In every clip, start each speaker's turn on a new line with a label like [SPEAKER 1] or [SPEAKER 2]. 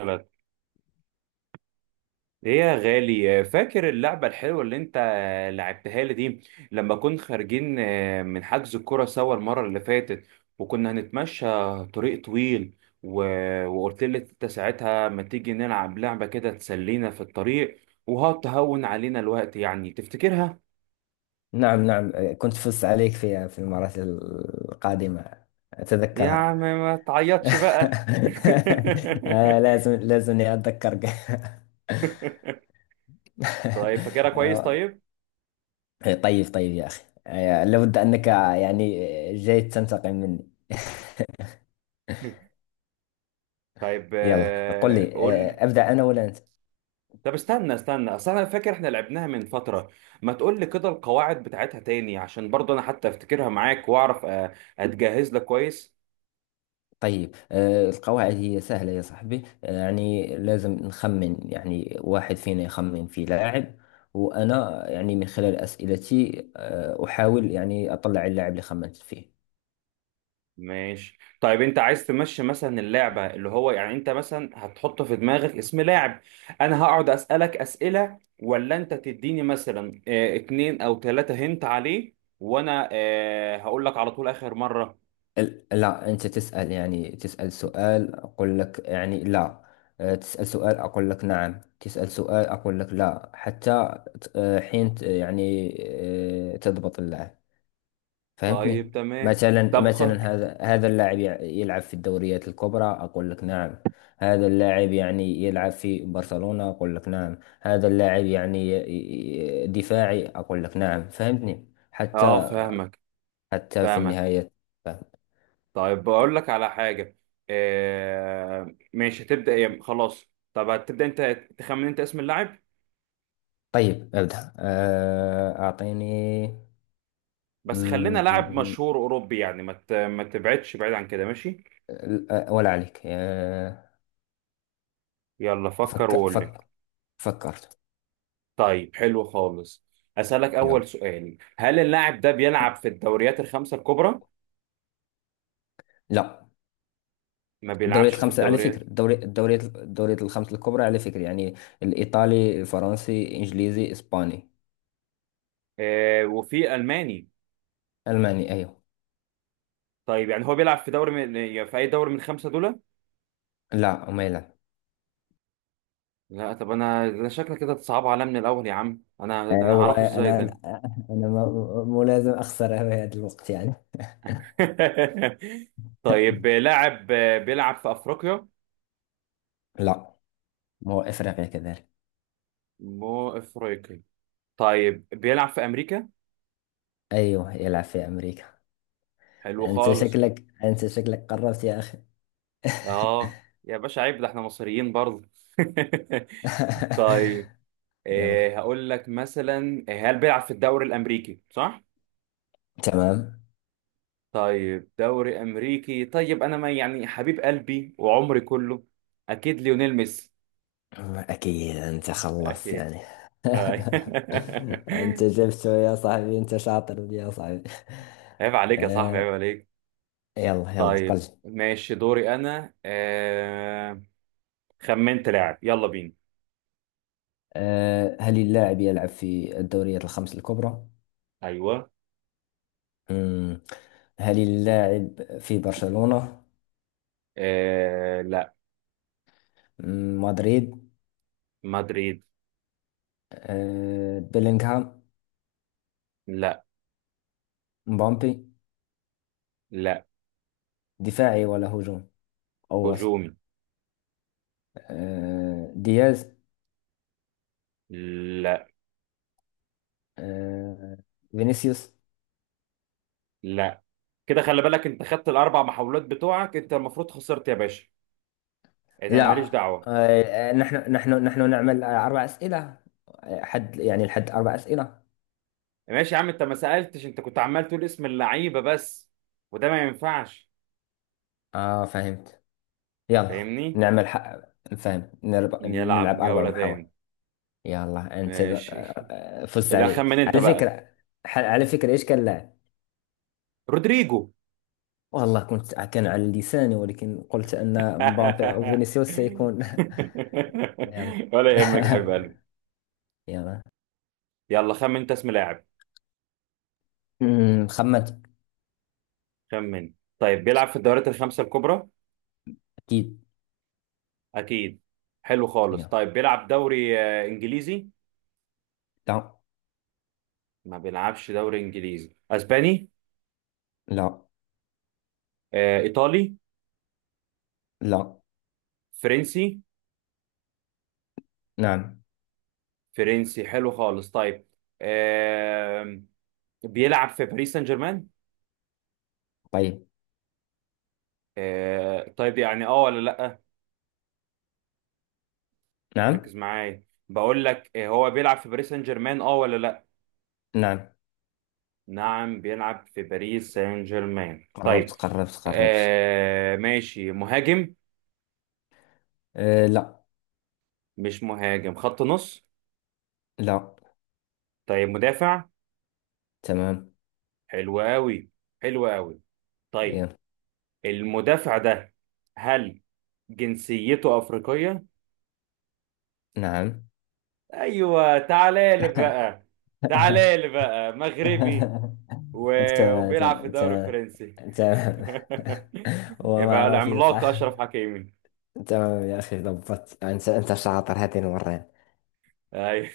[SPEAKER 1] غلط. ايه يا غالي، فاكر اللعبة الحلوة اللي انت لعبتها لي دي لما كنا خارجين من حجز الكرة سوا المرة اللي فاتت، وكنا هنتمشى طريق طويل و... وقلت لي انت ساعتها ما تيجي نلعب لعبة كده تسلينا في الطريق وهتهون علينا الوقت، يعني تفتكرها؟
[SPEAKER 2] نعم نعم، كنت فزت عليك فيها في المرات القادمة.
[SPEAKER 1] يا
[SPEAKER 2] أتذكرها.
[SPEAKER 1] عم ما تعيطش بقى.
[SPEAKER 2] لازمني أتذكرك.
[SPEAKER 1] طيب، فاكرها كويس
[SPEAKER 2] آه،
[SPEAKER 1] طيب؟
[SPEAKER 2] طيب يا أخي، لابد أنك يعني جاي تنتقم مني.
[SPEAKER 1] طيب
[SPEAKER 2] يلا، قل لي،
[SPEAKER 1] قول.
[SPEAKER 2] أبدأ أنا ولا أنت؟
[SPEAKER 1] طب استنى اصل انا فاكر احنا لعبناها من فترة، ما تقول لي كده القواعد بتاعتها تاني عشان برضه انا حتى افتكرها معاك واعرف اتجهز لك كويس.
[SPEAKER 2] طيب، القواعد هي سهلة يا صاحبي، يعني لازم نخمن، يعني واحد فينا يخمن في لاعب، وأنا يعني من خلال أسئلتي أحاول يعني أطلع اللاعب اللي خمنت فيه.
[SPEAKER 1] ماشي طيب، انت عايز تمشي مثلا اللعبة، اللي هو يعني انت مثلا هتحط في دماغك اسم لاعب، انا هقعد اسألك اسئلة، ولا انت تديني مثلا اتنين او تلاتة هنت عليه وانا هقول لك على طول اخر مرة.
[SPEAKER 2] لا، أنت تسأل، يعني تسأل سؤال أقول لك يعني لا، تسأل سؤال أقول لك نعم، تسأل سؤال أقول لك لا، حتى حين يعني تضبط اللاعب.
[SPEAKER 1] طيب
[SPEAKER 2] فهمتني؟
[SPEAKER 1] تمام.
[SPEAKER 2] مثلا
[SPEAKER 1] طب
[SPEAKER 2] مثلا
[SPEAKER 1] خ-
[SPEAKER 2] هذا اللاعب يلعب في الدوريات الكبرى، اقول لك نعم. هذا اللاعب يعني يلعب في برشلونة، اقول لك نعم. هذا اللاعب يعني دفاعي، اقول لك نعم. فهمتني حتى
[SPEAKER 1] اه فاهمك،
[SPEAKER 2] حتى في
[SPEAKER 1] فاهمك.
[SPEAKER 2] النهاية. فهم.
[SPEAKER 1] طيب بقول لك على حاجة. آه ماشي، هتبدأ يعني خلاص. طب هتبدأ انت، تخمن انت اسم اللاعب.
[SPEAKER 2] طيب ابدأ، اعطيني.
[SPEAKER 1] بس خلينا لاعب
[SPEAKER 2] مم،
[SPEAKER 1] مشهور أوروبي يعني ما تبعدش بعيد عن كده، ماشي.
[SPEAKER 2] ولا عليك.
[SPEAKER 1] يلا فكر
[SPEAKER 2] فك
[SPEAKER 1] وقول لي.
[SPEAKER 2] فك فكرت.
[SPEAKER 1] طيب حلو خالص. أسألك أول
[SPEAKER 2] يلا.
[SPEAKER 1] سؤال، هل اللاعب ده بيلعب في الدوريات الخمسة الكبرى؟
[SPEAKER 2] لا.
[SPEAKER 1] ما
[SPEAKER 2] الدوريات
[SPEAKER 1] بيلعبش في
[SPEAKER 2] الخمسة على فكرة،
[SPEAKER 1] الدوريات؟
[SPEAKER 2] الدوريات الخمسة الكبرى على فكرة، يعني الإيطالي، الفرنسي، إنجليزي، إسباني.
[SPEAKER 1] آه وفي ألماني.
[SPEAKER 2] ألماني أيوه.
[SPEAKER 1] طيب يعني هو بيلعب في دوري من، يعني في أي دوري من الخمسة دول؟
[SPEAKER 2] لا ما يلعب.
[SPEAKER 1] لا؟ طب أنا ده شكلك كده تصعب عليا من الأول يا عم، أنا ده أنا
[SPEAKER 2] هو
[SPEAKER 1] هعرفه إزاي
[SPEAKER 2] انا
[SPEAKER 1] ده.
[SPEAKER 2] انا ملازم اخسر في هذا الوقت يعني.
[SPEAKER 1] طيب لاعب بيلعب في افريقيا؟
[SPEAKER 2] لا، هو إفريقيا كذلك.
[SPEAKER 1] مو افريقي. طيب بيلعب في امريكا.
[SPEAKER 2] ايوه يلعب في امريكا.
[SPEAKER 1] حلو خالص.
[SPEAKER 2] انت شكلك قربت يا اخي.
[SPEAKER 1] اه يا باشا عيب، ده احنا مصريين برضه. طيب، إيه
[SPEAKER 2] يلا.
[SPEAKER 1] هقول لك مثلا، هل بيلعب في الدوري الامريكي، صح؟
[SPEAKER 2] تمام.
[SPEAKER 1] طيب دوري امريكي، طيب انا ما يعني حبيب قلبي وعمري كله، اكيد ليونيل ميسي.
[SPEAKER 2] أكيد أنت خلصت
[SPEAKER 1] اكيد.
[SPEAKER 2] يعني.
[SPEAKER 1] طيب.
[SPEAKER 2] أنت جبته يا صاحبي، أنت شاطر يا صاحبي.
[SPEAKER 1] عيب عليك يا صاحبي،
[SPEAKER 2] آه.
[SPEAKER 1] عيب.
[SPEAKER 2] يلا يلا،
[SPEAKER 1] طيب
[SPEAKER 2] قل.
[SPEAKER 1] ماشي دوري انا خمنت لاعب، يلا بينا.
[SPEAKER 2] هل اللاعب يلعب في الدوريات الخمس الكبرى؟
[SPEAKER 1] ايوه.
[SPEAKER 2] مم. هل اللاعب في برشلونة؟
[SPEAKER 1] لا.
[SPEAKER 2] مدريد؟
[SPEAKER 1] مدريد.
[SPEAKER 2] آه، بيلينغهام؟
[SPEAKER 1] لا.
[SPEAKER 2] مبابي؟
[SPEAKER 1] لا.
[SPEAKER 2] دفاعي ولا هجوم؟ أو وسط؟
[SPEAKER 1] هجومي.
[SPEAKER 2] آه، دياز؟
[SPEAKER 1] لا.
[SPEAKER 2] آه، فينيسيوس؟
[SPEAKER 1] لا. كده خلي بالك، انت خدت الاربع محاولات بتوعك، انت المفروض خسرت يا باشا، انت ماليش
[SPEAKER 2] لا.
[SPEAKER 1] دعوه.
[SPEAKER 2] نحن نعمل أربع أسئلة، حد يعني الحد أربع أسئلة.
[SPEAKER 1] ماشي يا عم، انت ما سالتش، انت كنت عمال تقول اسم اللعيبه بس، وده ما ينفعش.
[SPEAKER 2] آه فهمت. يلا
[SPEAKER 1] فاهمني.
[SPEAKER 2] نعمل فهمت.
[SPEAKER 1] نلعب
[SPEAKER 2] نلعب أربع
[SPEAKER 1] جوله تاني.
[SPEAKER 2] محاولات. يلا، أنت
[SPEAKER 1] ماشي.
[SPEAKER 2] فزت
[SPEAKER 1] لا،
[SPEAKER 2] علي
[SPEAKER 1] خمن انت
[SPEAKER 2] على
[SPEAKER 1] بقى.
[SPEAKER 2] فكرة. على فكرة إيش كان اللاعب؟
[SPEAKER 1] رودريجو.
[SPEAKER 2] والله كنت، كان على لساني، ولكن قلت أن مبابي أو فينيسيوس سيكون. يلا.
[SPEAKER 1] ولا يهمك يا حبيب قلبي.
[SPEAKER 2] يلا.
[SPEAKER 1] يلا خمن انت اسم لاعب.
[SPEAKER 2] خمنت.
[SPEAKER 1] خمن. طيب، بيلعب في الدوريات الخمسة الكبرى؟
[SPEAKER 2] أكيد.
[SPEAKER 1] اكيد. حلو خالص.
[SPEAKER 2] يلا.
[SPEAKER 1] طيب بيلعب دوري انجليزي؟
[SPEAKER 2] لا.
[SPEAKER 1] ما بيلعبش دوري انجليزي. اسباني؟
[SPEAKER 2] لا.
[SPEAKER 1] ايطالي؟
[SPEAKER 2] لا.
[SPEAKER 1] فرنسي؟
[SPEAKER 2] نعم.
[SPEAKER 1] فرنسي، حلو خالص. طيب آه، بيلعب في باريس سان جيرمان.
[SPEAKER 2] طيب.
[SPEAKER 1] طيب يعني اه ولا لا؟
[SPEAKER 2] نعم.
[SPEAKER 1] ركز معايا. بقول لك هو بيلعب في باريس سان جيرمان، اه ولا لا؟
[SPEAKER 2] نعم.
[SPEAKER 1] نعم، بيلعب في باريس سان جيرمان.
[SPEAKER 2] قربت
[SPEAKER 1] طيب
[SPEAKER 2] قربت قربت.
[SPEAKER 1] آه ماشي، مهاجم؟
[SPEAKER 2] أه لا.
[SPEAKER 1] مش مهاجم، خط نص؟
[SPEAKER 2] لا.
[SPEAKER 1] طيب مدافع؟
[SPEAKER 2] تمام.
[SPEAKER 1] حلو قوي. حلو قوي. طيب
[SPEAKER 2] يلا.
[SPEAKER 1] المدافع ده، هل جنسيته أفريقية؟
[SPEAKER 2] نعم.
[SPEAKER 1] ايوه، تعالى لي بقى. تعالى لي بقى، مغربي،
[SPEAKER 2] تمام
[SPEAKER 1] وبيلعب في
[SPEAKER 2] تمام
[SPEAKER 1] الدوري
[SPEAKER 2] تمام.
[SPEAKER 1] الفرنسي.
[SPEAKER 2] تمام. هو
[SPEAKER 1] يبقى
[SPEAKER 2] معروف
[SPEAKER 1] العملاق
[SPEAKER 2] صح؟
[SPEAKER 1] أشرف حكيمي.
[SPEAKER 2] تمام يا أخي، ضبطت، أنت أنت شاطر هذه المرة.
[SPEAKER 1] أيوة.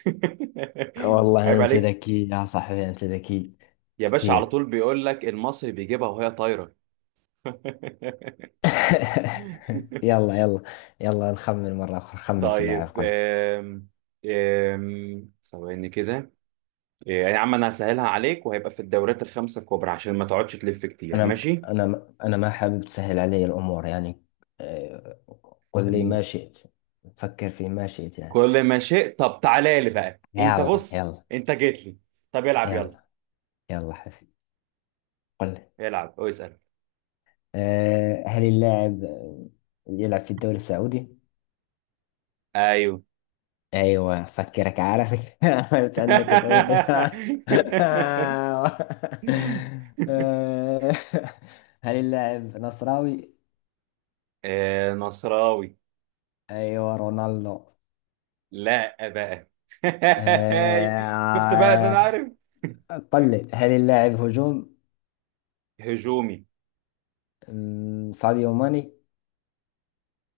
[SPEAKER 1] عيب
[SPEAKER 2] والله أنت
[SPEAKER 1] عليك.
[SPEAKER 2] ذكي يا صاحبي، أنت ذكي.
[SPEAKER 1] يا باشا على
[SPEAKER 2] كثير.
[SPEAKER 1] طول بيقول لك المصري بيجيبها وهي طايرة.
[SPEAKER 2] يلا يلا. يلا نخمن مرة أخرى. خمن في لاعب،
[SPEAKER 1] طيب
[SPEAKER 2] قل.
[SPEAKER 1] آم، آم، ثواني كده. يا عم انا هسهلها عليك وهيبقى في الدورات الخمسة الكبرى عشان ما تقعدش تلف كتير،
[SPEAKER 2] أنا
[SPEAKER 1] ماشي.
[SPEAKER 2] أنا أنا ما حابب تسهل علي الأمور يعني. آه، قل لي
[SPEAKER 1] مم.
[SPEAKER 2] ما شئت. فكر في ما شئت يعني.
[SPEAKER 1] كل ما شئت. طب تعالى لي بقى انت،
[SPEAKER 2] يلا
[SPEAKER 1] بص
[SPEAKER 2] يلا.
[SPEAKER 1] انت جيت لي. طب العب يلا.
[SPEAKER 2] يلا يلا حبيبي، قل لي.
[SPEAKER 1] العب اسأل.
[SPEAKER 2] هل اللاعب يلعب في الدوري السعودي؟
[SPEAKER 1] ايوه.
[SPEAKER 2] ايوه، فكرك عارفك. عرفت أنك سويت. آه، هل اللاعب نصراوي؟
[SPEAKER 1] نصراوي.
[SPEAKER 2] أيوة، رونالدو.
[SPEAKER 1] لا بقى. شفت بقى ان
[SPEAKER 2] آه،
[SPEAKER 1] انا عارف.
[SPEAKER 2] قل لي، هل اللاعب هجوم؟
[SPEAKER 1] هجومي.
[SPEAKER 2] ساديو ماني.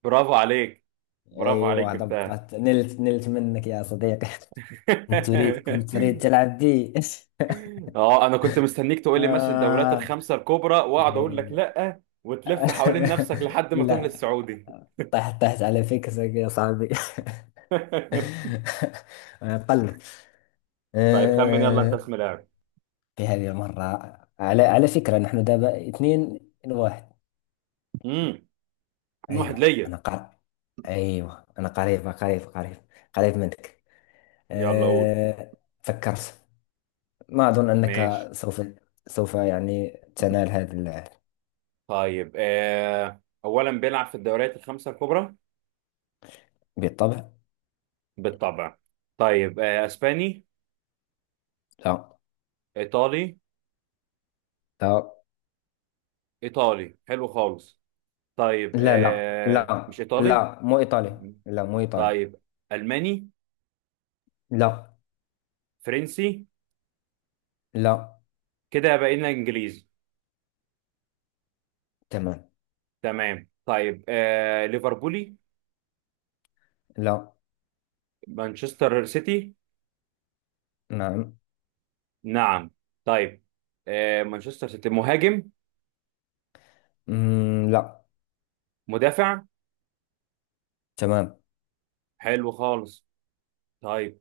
[SPEAKER 1] برافو عليك. برافو عليك،
[SPEAKER 2] ايوه
[SPEAKER 1] جبتها.
[SPEAKER 2] ضبطت، نلت منك يا صديقي. كنت تريد، تلعب بي.
[SPEAKER 1] اه انا كنت مستنيك تقول لي مثلا الدوريات
[SPEAKER 2] آه.
[SPEAKER 1] الخمسه الكبرى واقعد اقول لك
[SPEAKER 2] إيه.
[SPEAKER 1] لا، وتلف حوالين نفسك لحد ما تروح
[SPEAKER 2] لا،
[SPEAKER 1] للسعودي.
[SPEAKER 2] طحت على فكرك يا صاحبي. أنا قلب.
[SPEAKER 1] طيب خمن يلا انت
[SPEAKER 2] آه.
[SPEAKER 1] اسم لاعب.
[SPEAKER 2] في هذه المرة على فكرة نحن دابا اثنين لواحد.
[SPEAKER 1] امم، اتنين واحد
[SPEAKER 2] ايوه انا
[SPEAKER 1] ليا.
[SPEAKER 2] ايوه انا قريب قريب قريب، قريب منك.
[SPEAKER 1] يلا قول.
[SPEAKER 2] آه. فكرت. ما أظن أنك
[SPEAKER 1] ماشي.
[SPEAKER 2] سوف يعني تنال هذا
[SPEAKER 1] طيب آه اولا، بيلعب في الدوريات الخمسه الكبرى؟
[SPEAKER 2] بالطبع.
[SPEAKER 1] بالطبع. طيب آه اسباني؟
[SPEAKER 2] لا
[SPEAKER 1] ايطالي؟
[SPEAKER 2] لا
[SPEAKER 1] ايطالي حلو خالص. طيب
[SPEAKER 2] لا لا،
[SPEAKER 1] آه
[SPEAKER 2] لا
[SPEAKER 1] مش ايطالي.
[SPEAKER 2] لا مو إيطالي، لا مو إيطالي.
[SPEAKER 1] طيب ألماني؟
[SPEAKER 2] لا.
[SPEAKER 1] فرنسي؟
[SPEAKER 2] لا.
[SPEAKER 1] كده بقينا إنجليزي.
[SPEAKER 2] تمام.
[SPEAKER 1] تمام. طيب آه ليفربولي؟
[SPEAKER 2] لا.
[SPEAKER 1] مانشستر سيتي؟
[SPEAKER 2] نعم.
[SPEAKER 1] نعم. طيب آه مانشستر سيتي، مهاجم؟
[SPEAKER 2] لا.
[SPEAKER 1] مدافع؟
[SPEAKER 2] تمام.
[SPEAKER 1] حلو خالص. طيب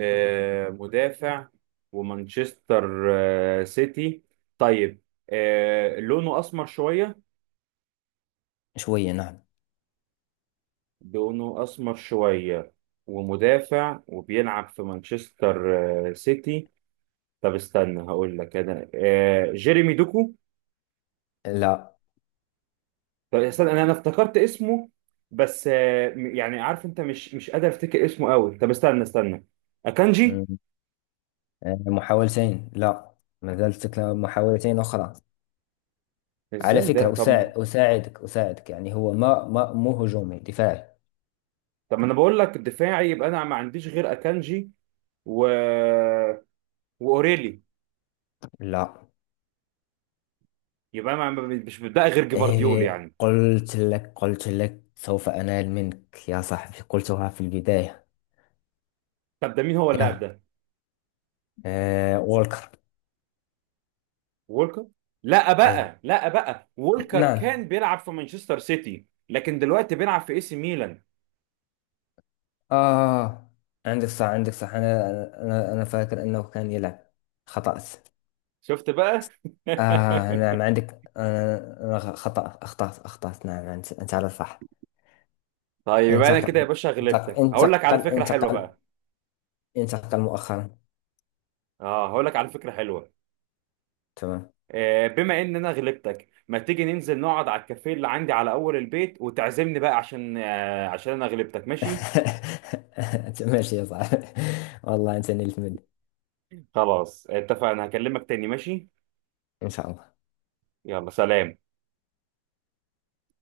[SPEAKER 1] آه مدافع، ومانشستر آه سيتي. طيب آه لونه أسمر شوية؟
[SPEAKER 2] شوية نعم.
[SPEAKER 1] لونه أسمر شوية، ومدافع، وبيلعب في مانشستر آه سيتي. طب استنى، هقول لك انا آه جيريمي دوكو.
[SPEAKER 2] لا.
[SPEAKER 1] طب استنى، انا افتكرت اسمه بس يعني عارف انت مش قادر افتكر اسمه قوي. طب استنى اكانجي.
[SPEAKER 2] مم، محاولتين لا، ما زالت لك محاولتين أخرى. على
[SPEAKER 1] ازاي ده؟
[SPEAKER 2] فكرة
[SPEAKER 1] طب ما
[SPEAKER 2] أساعدك أساعدك يعني، هو ما ما مو هجومي، دفاعي.
[SPEAKER 1] طب ما انا بقول لك دفاعي، يبقى انا ما عنديش غير اكانجي و واوريلي.
[SPEAKER 2] لا.
[SPEAKER 1] يبقى انا ما- مش بتبقى غير جيفارديول
[SPEAKER 2] إيه،
[SPEAKER 1] يعني.
[SPEAKER 2] قلت لك سوف أنال منك يا صاحبي، قلتها في البداية.
[SPEAKER 1] طب ده مين هو اللاعب
[SPEAKER 2] يلا.
[SPEAKER 1] ده؟
[SPEAKER 2] إيه، وولكر.
[SPEAKER 1] وولكر. لا
[SPEAKER 2] أيوه.
[SPEAKER 1] بقى، لا بقى، وولكر
[SPEAKER 2] نعم.
[SPEAKER 1] كان بيلعب في مانشستر سيتي لكن دلوقتي بيلعب في اي سي ميلان.
[SPEAKER 2] آه، عندك صح، عندك صح. أنا فاكر أنه كان يلعب. خطأت.
[SPEAKER 1] شفت بقى.
[SPEAKER 2] آه نعم عندك، أنا أنا خطأ أخطأت أخطأت، نعم أنت، أنت على الصح.
[SPEAKER 1] طيب يبقى انا كده يا
[SPEAKER 2] انتقل
[SPEAKER 1] باشا
[SPEAKER 2] انتقل
[SPEAKER 1] غلبتك، هقول لك على
[SPEAKER 2] انتقل
[SPEAKER 1] فكره حلوه
[SPEAKER 2] انتقل
[SPEAKER 1] بقى.
[SPEAKER 2] انتقل مؤخرا.
[SPEAKER 1] اه هقول لك على فكره حلوه.
[SPEAKER 2] تمام.
[SPEAKER 1] آه بما ان انا غلبتك، ما تيجي ننزل نقعد على الكافيه اللي عندي على اول البيت وتعزمني بقى عشان آه عشان انا غلبتك، ماشي.
[SPEAKER 2] ماشي يا صاحبي، والله أنت نلت مني.
[SPEAKER 1] خلاص اتفقنا، هكلمك تاني، ماشي.
[SPEAKER 2] إن شاء الله.
[SPEAKER 1] يلا سلام.